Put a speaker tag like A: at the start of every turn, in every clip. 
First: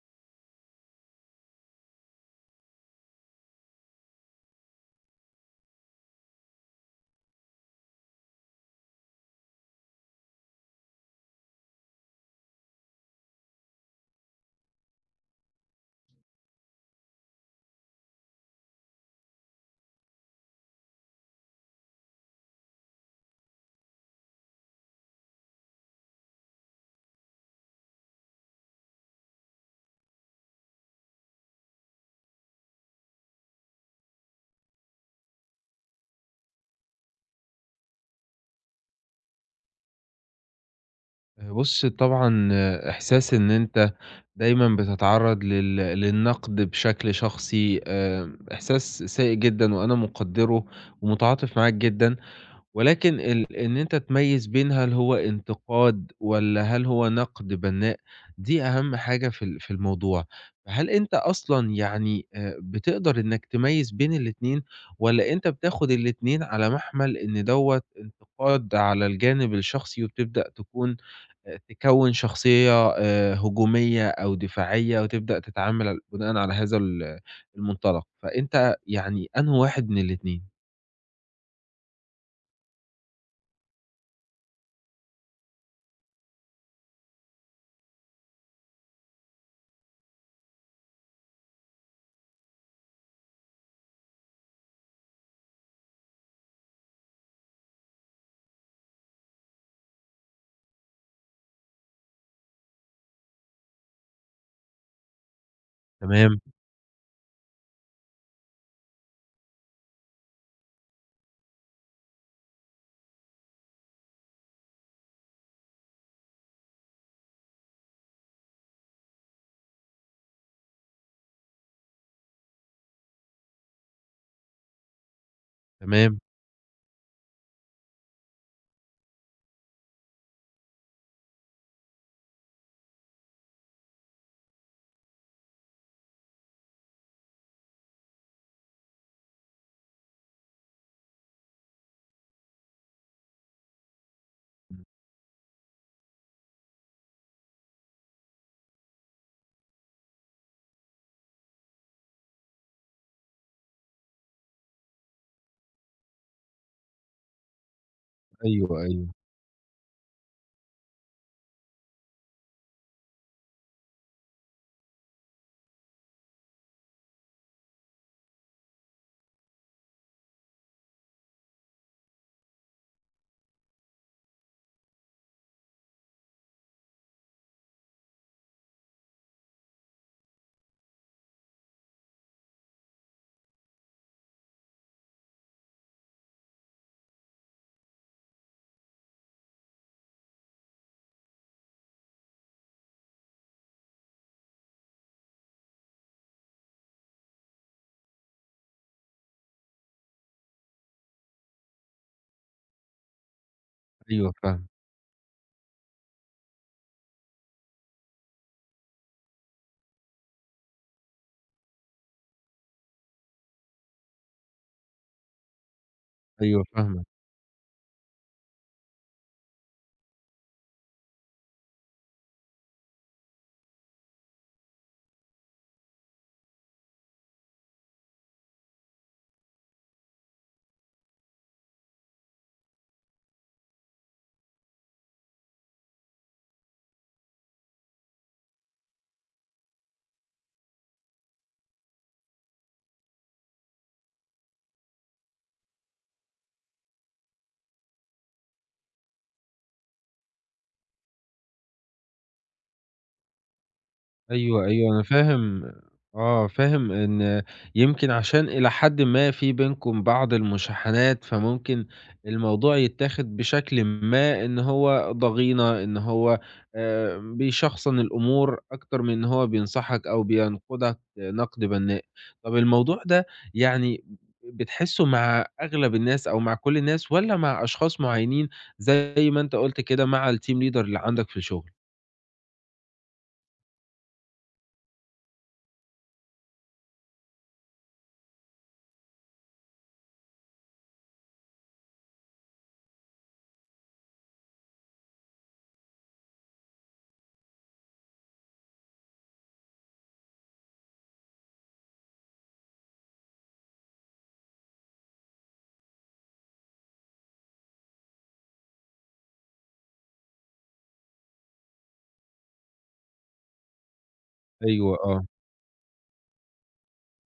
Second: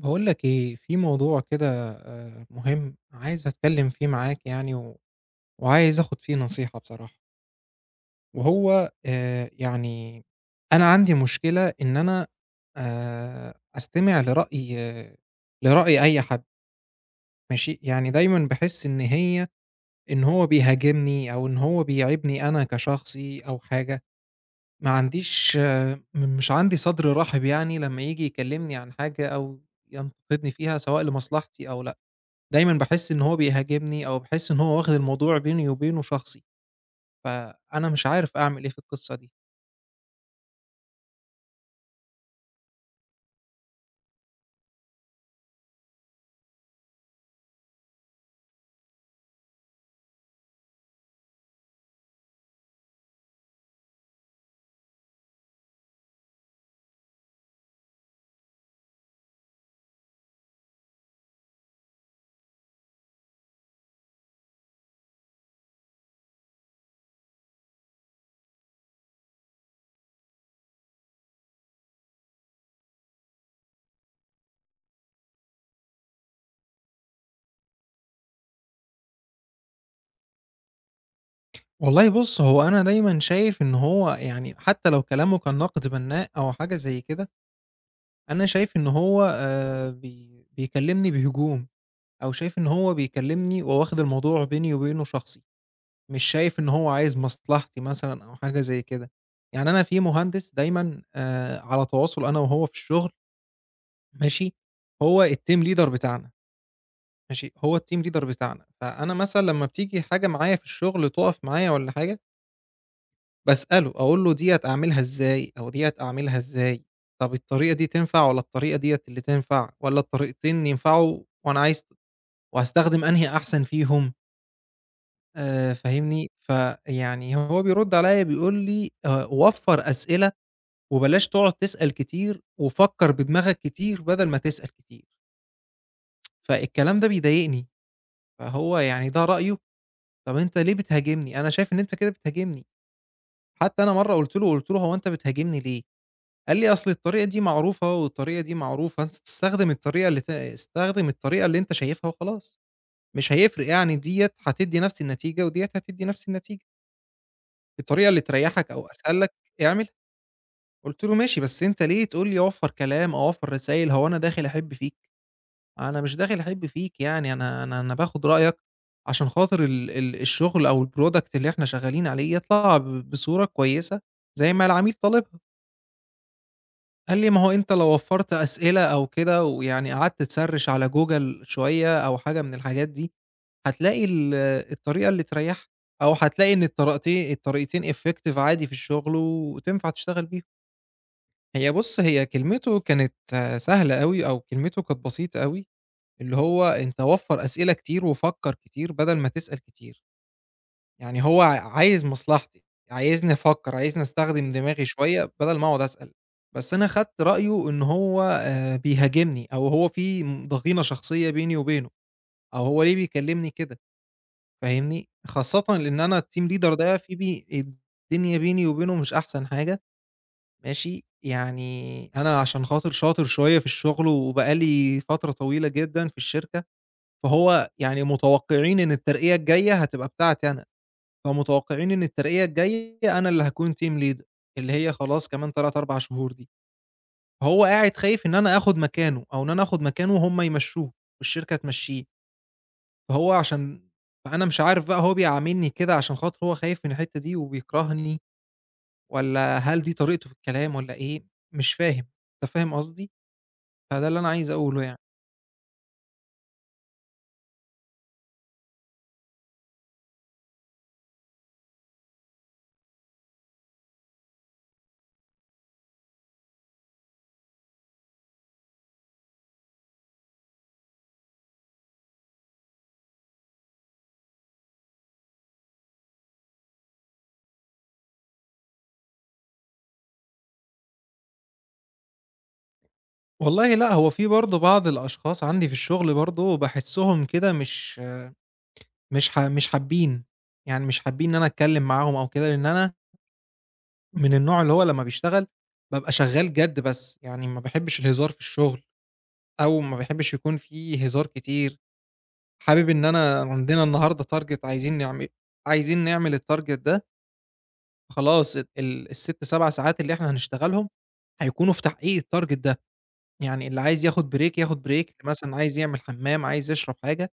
A: باقول لك إيه، في موضوع كده مهم، عايز أتكلّم فيه معاك يعني و وعايز آخُد فيه نصيحة بصراحة، وهو يعني أنا عندي مشكلة إن أنا أستمع لرأي لرأي أي حد ماشي، يعني دايمًا باحس إن هو بيهاجمني أو إن هو بيعيبني أنا كشخصي أو حاجة، ما عنديش مش عندي صدر رحب يعني لمّا ييجي يكلّمني عن حاجة أو ينتقدني فيها سواء لمصلحتي أو دايمًا باحس إن هو بيهاجمني أو باحس إن هو واخد الموضوع بيني وبينه شخصي، فأنا مش عارف أعمل إيه في القصة دي.
B: بُص، طبعًا. إحساس إن أنت دايمًا بتتعرّض للنقد بشكل شخصي، إحساس سيء جدًا، وأنا مقدّره ومتعاطف معاك جدًا. ولكن إن أنت تميّز بين هل هو انتقاد والّا هل هو نقد بنّاء، دي أهم حاجة في الموضوع. فهل أنت أصلًا يعني، بتقدر إنك تميّز بين الاتنين، والّا أنت بتاخد الاتنين على مَحمَل إن دوّة انتقاد على الجانب الشخصي، وبتبدأ تكون تكوّن شخصية هجومية أو دفاعية، وتبدأ تتعامل بناءً على هذا المنطلق، فأنت يعني أنهي واحد من الاتنين؟
A: والله بُص، هو أنا دايمًا شايف إن هو يعني حتى لو كلامه كان نقد بنّاء أو حاجة زي كده، أنا شايف إن هو بي بيكلمني بهجوم أو شايف إن هو بيكلمني وهو واخد الموضوع بيني وبينه شخصي، مش شايف إن هو عايز مصلحتي مثلًا أو حاجة زي كده. يعني أنا في مهندس دايمًا على تواصل أنا وهو في الشغل ماشي، هو الteam leader بتاعنا.
B: تمام،
A: ماشي، هو الteam leader بتاعنا، فأنا مثلًا لمّا بتيجي حاجة معايا في الشغل تُقف معايا والّا حاجة، باسأله أقول له ديّة أعملها إزاي، أو ديّة أعملها إزاي، طَب الطريقة دي تنفع والّا الطريقة ديّة اللي تنفع، والّا الطريقتين ينفعوا وأنا عايز وهاستخدم أنهي أحسن فيهم،
B: تمام.
A: فاهمني؟ فيعني هو بيرد عليَّ بيقول لي وفّر أسئلة وبلاش تقعد تسأل كتير، وفكّر بدماغك كتير بدل ما تسأل كتير، فالكلام ده بيضايقني، فهو يعني ده رأيه. طب أنت ليه بتهاجمني؟ أنا شايف إن أنت كده بتهاجمني. حتى أنا مرّة قُلت له، قُلت له:
B: إمم.
A: "هو أنت بتهاجمني ليه؟" قال لي: "أصل الطريقة دي معروفة والطريقة دي معروفة، أنت تستخدم الطريقة اللي استخدم الطريقة اللي أنت شايفها وخلاص، مش هيفرق يعني ديّة هتدّي نفس النتيجة وديّة هتدّي نفس النتيجة، الطريقة اللي تريّحك
B: أيوه،
A: أو
B: أيوه.
A: أسهل لك اعملها." قُلت له: "ماشي، بس أنت ليه تقول لي أوفّر كلام أو أوفّر رسايل، هو أنا داخل أحِب فيك؟" أنا مش داخل أحِب فيك يعني، أنا باخُد رأيك عشان خاطر ال ال الشغل أو الproduct اللي إحنا شغّالين عليه يطلع بصورة كويسة زي ما العميل طالبها. قال لي: "ما هو أنت لو وفّرت أسئلة أو كده ويعني قعدت تسرِّش على Google شوية أو حاجة من الحاجات دي، هتلاقي الطريقة اللي تريّحها أو هتلاقي إن الطريقتين effective عادي في الشغل وتنفع تشتغل بيهم." هي بُص، هي كلمته كانت سهلة أوي أو كلمته كانت بسيطة أوي اللي هو أنت وفّر أسئلة كتير وفكّر كتير بدل ما تسأل كتير، يعني هو عايز مصلحتي، عايزني أفكّر، عايزني
B: أيوه
A: أستخدم
B: فاهمك.
A: دماغي شوية بدل ما أقعد أسأل، بس أنا خدت رأيه إن هو بيهاجمني أو هو في ضغينة شخصية بيني وبينه أو هو ليه بيكلمني كده، فاهمني؟ خاصةً لإن أنا الteam
B: أيوه
A: leader ده
B: فاهمك.
A: في الدنيا بيني وبينه مش أحسن حاجة، ماشي؟ يعني أنا عشان خاطر شاطر شوية في الشغل وبقى لي فترة طويلة جدًا في الشركة، فهو يعني متوقعين إن الترقية الجاية هتبقى بتاعتي أنا، فمتوقعين إن الترقية الجاية أنا اللي هاكون team leader اللي هي خلاص كمان 3، 4 شهور دي، فهو قاعد خايف إن أنا آخد مكانه أو إن أنا آخد مكانه وهُم يمشّوه والشركة تمشّيه، فهو عشان فأنا مش عارف بقى هو بيعاملني كده عشان خاطر هو خايف من الحتّة دي وبيكرهني والّا هل دي طريقته في الكلام والّا إيه، مش فاهم، أنت فاهم قصدي؟ فده اللي أنا عايز
B: أيوه،
A: أقوله
B: أيوه،
A: يعني.
B: أنا فاهم إن يمكن عشان إلى حدٍ ما في بينكم بعض المشاحنات، فممكن الموضوع يتاخد بشكلٍ ما إن هو ضغينة، إن هو بيشخصن الأمور أكتر من إن هو بينصحك أو بينقدك نقد بنّاء. طب الموضوع ده، يعني، بتحسه مع أغلب الناس أو مع كل الناس، والّا مع أشخاص معينين زي ما أنت قُلت كده مع الteam leader اللي عندك في الشغل؟
A: والله لأ، هو في برضه بعض الأشخاص عندي في الشغل برضه باحسّهم كده مش حابين، يعني مش حابين إن أنا أتكلّم معاهم أو كده، لإن أنا من النوع اللي هو لمّا بيشتغل بابقى شغّال جَد بس، يعني ما باحبش الهزار في الشغل أو ما باحبش يكون في هزار كتير، حابب إن أنا عندنا النهارده target عايزين عايزين نعمل الtarget ده، خلاص ال ال ال6، 7 ساعات اللي إحنا هنشتغلهم هيكونوا في تحقيق الtarget ده، يعني اللي عايز ياخد break ياخد
B: أيوه،
A: break،
B: آه.
A: مثلًا عايز يعمل حمّام، عايز يشرب حاجة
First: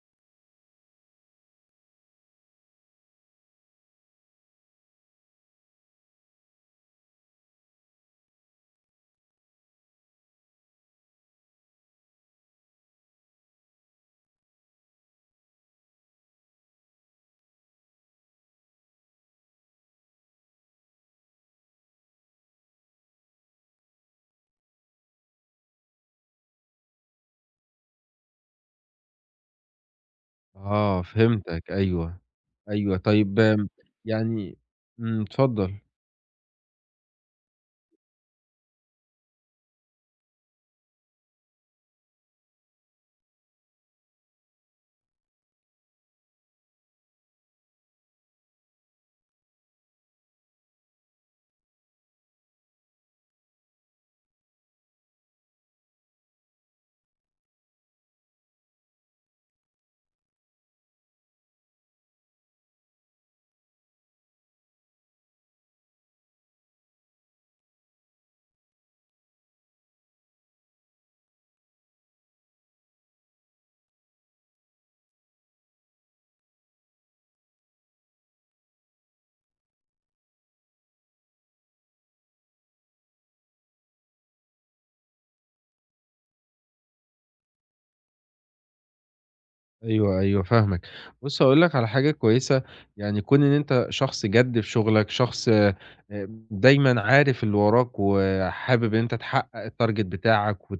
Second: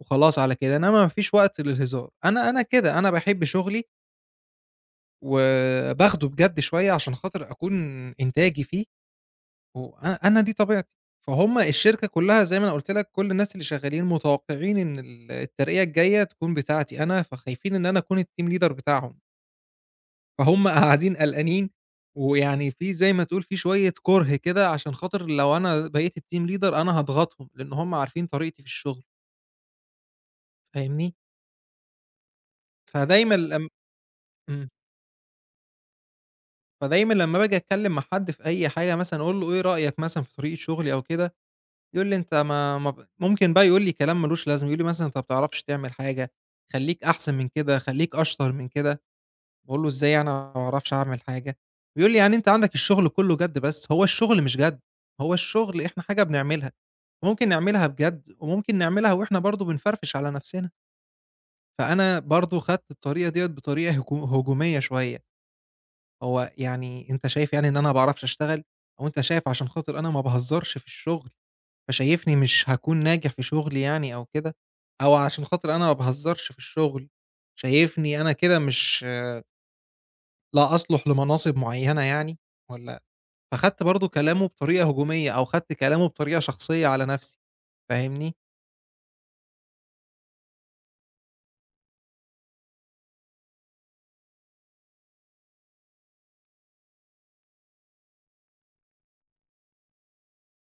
A: وخلاص على كده، إنما ما فيش وقت للهزار، أنا أنا كده، أنا باحب شغلي وباخده بجد شوية عشان خاطر أكون إنتاجي فيه، وأنا أنا دي طبيعتي، فهُم الشركة كلّها زي ما أنا قُلت لك كل الناس اللي شغّالين متوقعين إن الترقية الجاية تكون بتاعتي أنا، فخايفين إن أنا أكون الteam leader بتاعهم، فهُم قاعدين قلقانين، ويعني في زي ما تقول في شوية كُره كده عشان خاطر لو أنا بقيت الteam leader أنا هاضغطهم، لإن هُم عارفين طريقتي في الشغل،
B: آه،
A: فاهمني؟
B: فهمتك، أيوه. أيوه.
A: فدايمًا
B: طيب،
A: لم
B: يعني،
A: إمم،
B: اتفضل.
A: فدايمًا لمّا باجي أتكلّم مع حد في أي حاجة مثلًا أقول له إيه رأيك مثلًا في طريقة شغلي أو كده، يقول لي: "أنت ما ما ب" ممكن بقى يقول لي كلام ما لوش لازمة، يقول لي مثلًا: "أنت ما بتعرفش تعمل حاجة، خلّيك أحسن من كده، خلّيك أشطر من كده." باقول له: "إزاي يعني أنا ما باعرفش أعمل حاجة؟" بيقول لي: "يعني أنت عندك الشغل كلّه جَد بس." هو الشغل مش جَد، هو الشغل إحنا حاجة بنعملها، ممكن نعملها بجد وممكن نعملها وإحنا برضه بنفرفش على نفسنا، فأنا برضه خدت الطريقة ديّة بطريقة هجومية شوية، "هو يعني أنت شايف يعني إن أنا ما باعرفش أشتغل؟ أو أنت شايف عشان خاطر أنا ما باهزرش في الشغل فشايفني مش هاكون ناجح في شغلي يعني أو كده، أو علشان خاطر أنا ما باهزرش في الشغل، شايفني أنا كده مش لا أصلُح لمناصب معيّنة يعني والّا فخدت برضه كلامه بطريقة هجومية أو خدت كلامه بطريقة شخصية على نَفْسي، فاهمني؟
B: أيوه، أيوه فاهمك. بُص، هاقول لك على حاجة كويسة. يعني كون إن أنت شخص جَد في شغلك، شخص دايمًا عارف اللي وراك وحابب إن أنت تحقق الtarget بتاعك، وت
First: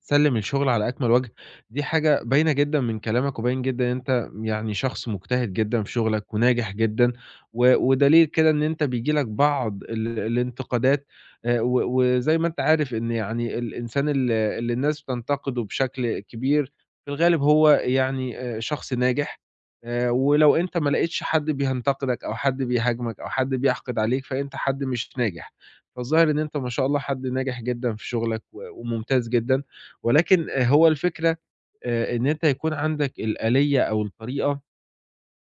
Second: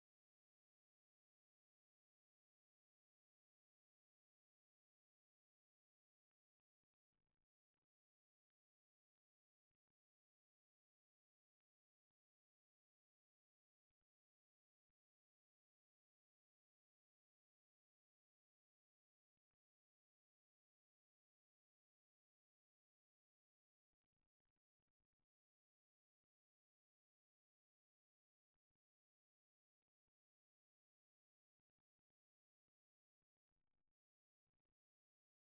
B: تسلِّم الشغل على أكمل وجه. دي حاجة باينة جدًا من كلامك، وباين جدًا إن أنت يعني شخص مجتهد جدًا في شغلك وناجح جدًا، و ودليل كده إن أنت بييجي لك بعض الانتقادات. و وزي ما أنت عارف إن يعني الإنسان اللي الناس بتنتقده بشكل كبير في الغالب هو يعني شخص ناجح. ولو أنت ما لقيتش حد بينتقدك أو حد بيهاجمك أو حد بيحقد عليك، فأنت حد مش ناجح. فالظاهر إن أنت، ما شاء الله، حد ناجح جدًا في شغلك و وممتاز جدًا، ولكن هو الفكرة إن أنت يكون عندك الآلية أو الطريقة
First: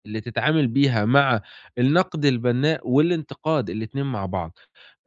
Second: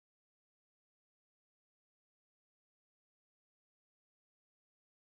B: اللي تتعامل بيها مع النقد البناء والانتقاد الاتنين مع بعض.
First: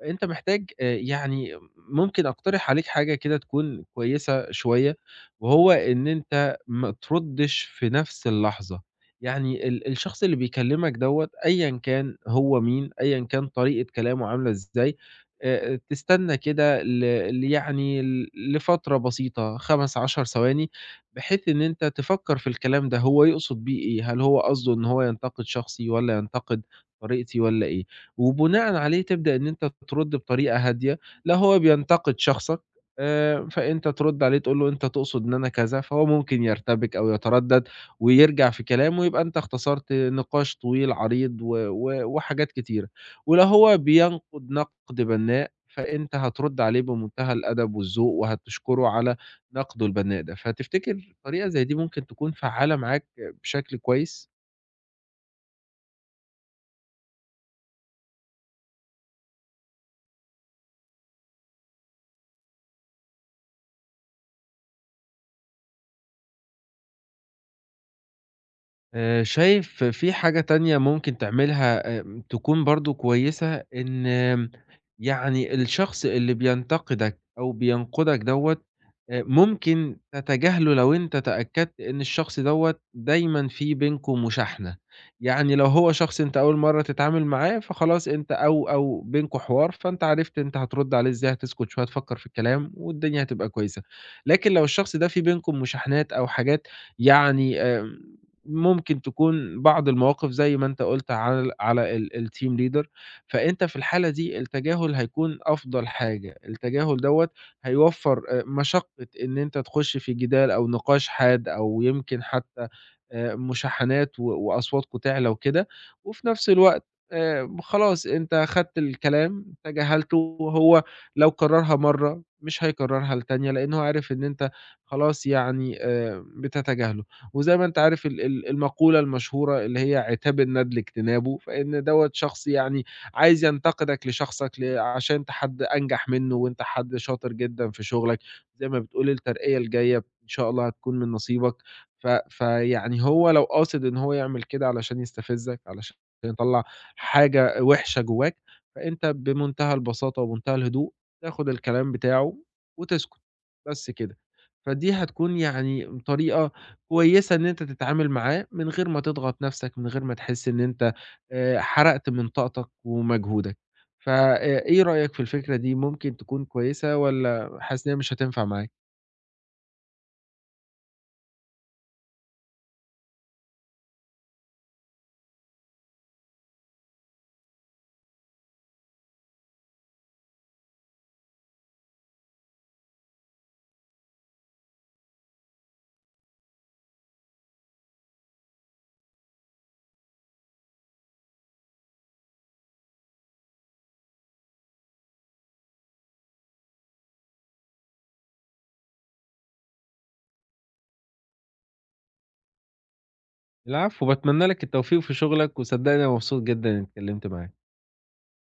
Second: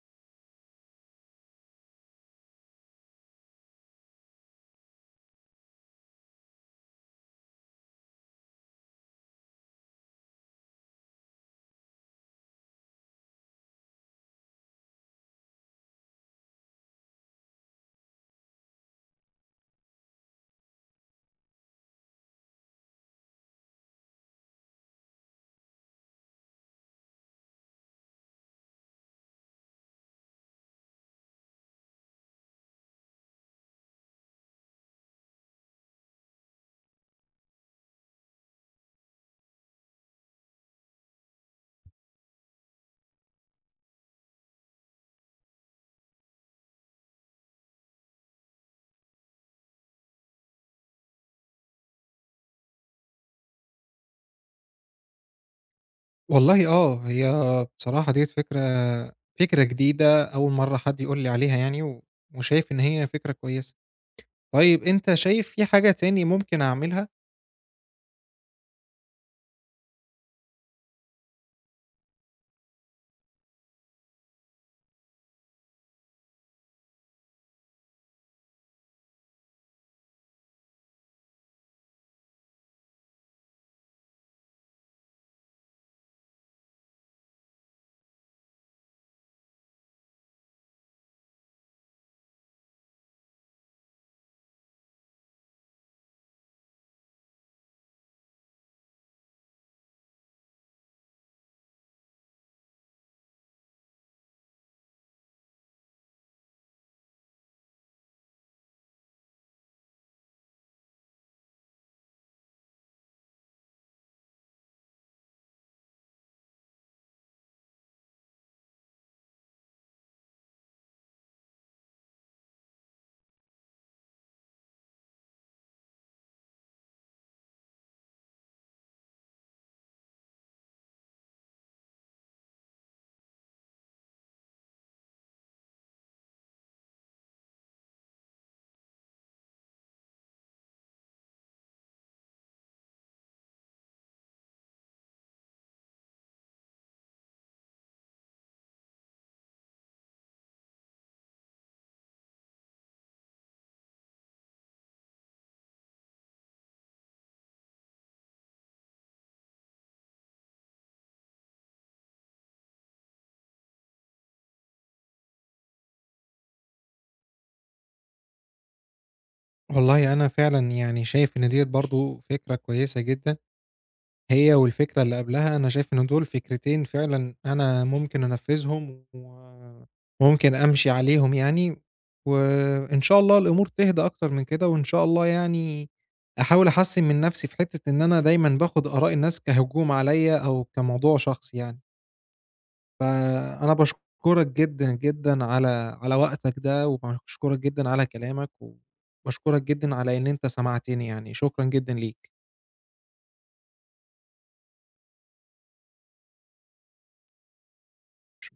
B: أنت محتاج يعني، ممكن أقترح عليك حاجة كده تكون كويسة شوية، وهو إن أنت ما تردّش في نفس اللحظة. يعني الشخص اللي بيكلمك دوّة، أيًا كان هو مين، أيًا كان طريقة كلامه عاملة إزاي، تستنى كده ل ل يعني لفترة بسيطة، 5، 10 ثواني، بحيث إن أنت تفكّر في الكلام ده هو يقصد بيه إيه، هل هو قصده إن هو ينتقد شخصي والّا ينتقد طريقتي والّا إيه، وبناءً عليه تبدأ إن أنت ترُد بطريقة هادية. لا هو بينتقد شخصك، فأنت ترُد عليه تقول له: أنت تقصد إن أنا كذا، فهو ممكن يرتبك أو يتردد ويرجع في كلامه، يبقى أنت اختصرت نقاش طويل عريض، و و وحاجات كتيرة. ولو هو بينقد نقد بناء، فأنت هترُد عليه بمنتهى الأدب والذوق وهتشكره على نقده البناء ده. فتفتكر طريقة زي دي ممكن تكون فعّالة معاك بشكل كويس؟
A: والله آه، هي بصراحة ديّة فكرة جديدة أول مرّة حد يقول لي عليها يعني وشايف إن هي فكرة كويسة. طيب أنت شايف في حاجة تاني ممكن أعملها؟
B: شايف في حاجة تانية ممكن تعملها تكون برضه كويسة، إن يعني الشخص اللي بينتقدك أو بينقدك دوّة ممكن تتجاهله لو أنت تأكدت إن الشخص دوّة دايمًا في بينكم مشاحنة. يعني لو هو شخص أنت أول مرّة تتعامل معاه فخلاص أنت، أو بينكم حوار، فأنت عرفت أنت هترد عليه إزاي، هتسكت شوية تفكّر في الكلام والدنيا هتبقى كويسة. لكن لو الشخص ده في بينكم مشاحنات أو حاجات، يعني ممكن تكون بعض المواقف زي ما أنت قُلت على الteam leader. فأنت في الحالة دي التجاهل هيكون أفضل حاجة، التجاهل دوّة هيوفّر مشقة إن أنت تخش في جدال أو نقاش حاد، أو يمكن حتى مشاحنات و وأصواتكم تعلى وكده، وفي نفس الوقت خلاص أنت خدت الكلام تجاهلته، وهو لو كررها مرّة مش هيكررها التانية، لأن هو عارف إن أنت خلاص يعني بتتجاهله. وزي ما أنت عارف ال ال المقولة المشهورة اللي هي: عتاب الندل اجتنابه. فإن دوّة شخص يعني عايز ينتقدك لشخصك، عشان أنت حد أنجح منه وأنت حد شاطر جدًا في شغلك، زي ما بتقول الترقية الجاية إن شاء الله هتكون من نصيبك. فيعني هو لو قاصد إن هو يعمل كده علشان يستفزّك، علشان يطلّع حاجة وِحشة جواك، فأنت بمنتهى البساطة ومنتهى الهدوء تاخد الكلام بتاعه وتسكت، بس كده. فدي هتكون يعني طريقة كويسة إن أنت تتعامل معاه من غير ما تضغط نَفْسك، من غير ما تحس إن أنت حرقت من طاقتك ومجهودك. إيه رأيك في الفكرة دي، ممكن تكون كويسة والّا حاسس إن هي مش هتنفع معاك؟
A: والله أنا فعلًا يعني شايف إن ديّة برضه فكرة كويسة جدًا. هي والفكرة اللي قبلها، أنا شايف إن دول فكرتين فعلًا أنا ممكن أنفّذهم وممكن أمشي عليهم يعني، وإن شاء الله الأمور تهدى أكتر من كده، وإن شاء الله يعني أحاول أحسّن من نَفْسي في حتّة إن أنا دايمًا باخُد آراء الناس كهجوم عليّا أو كموضوع شخصي يعني. فأنا باشكرك جدًا، جدًا على وقتك ده، وباشكرك جدًا على كلامك، وباشكرك جدًا على إن أنت سمعتني يعني، شكرًا جدًا ليك.
B: العفو، باتمنى لك التوفيق في شغلك وصدّقني أنا مبسوط جدًا إنّي اتكلّمت معاك.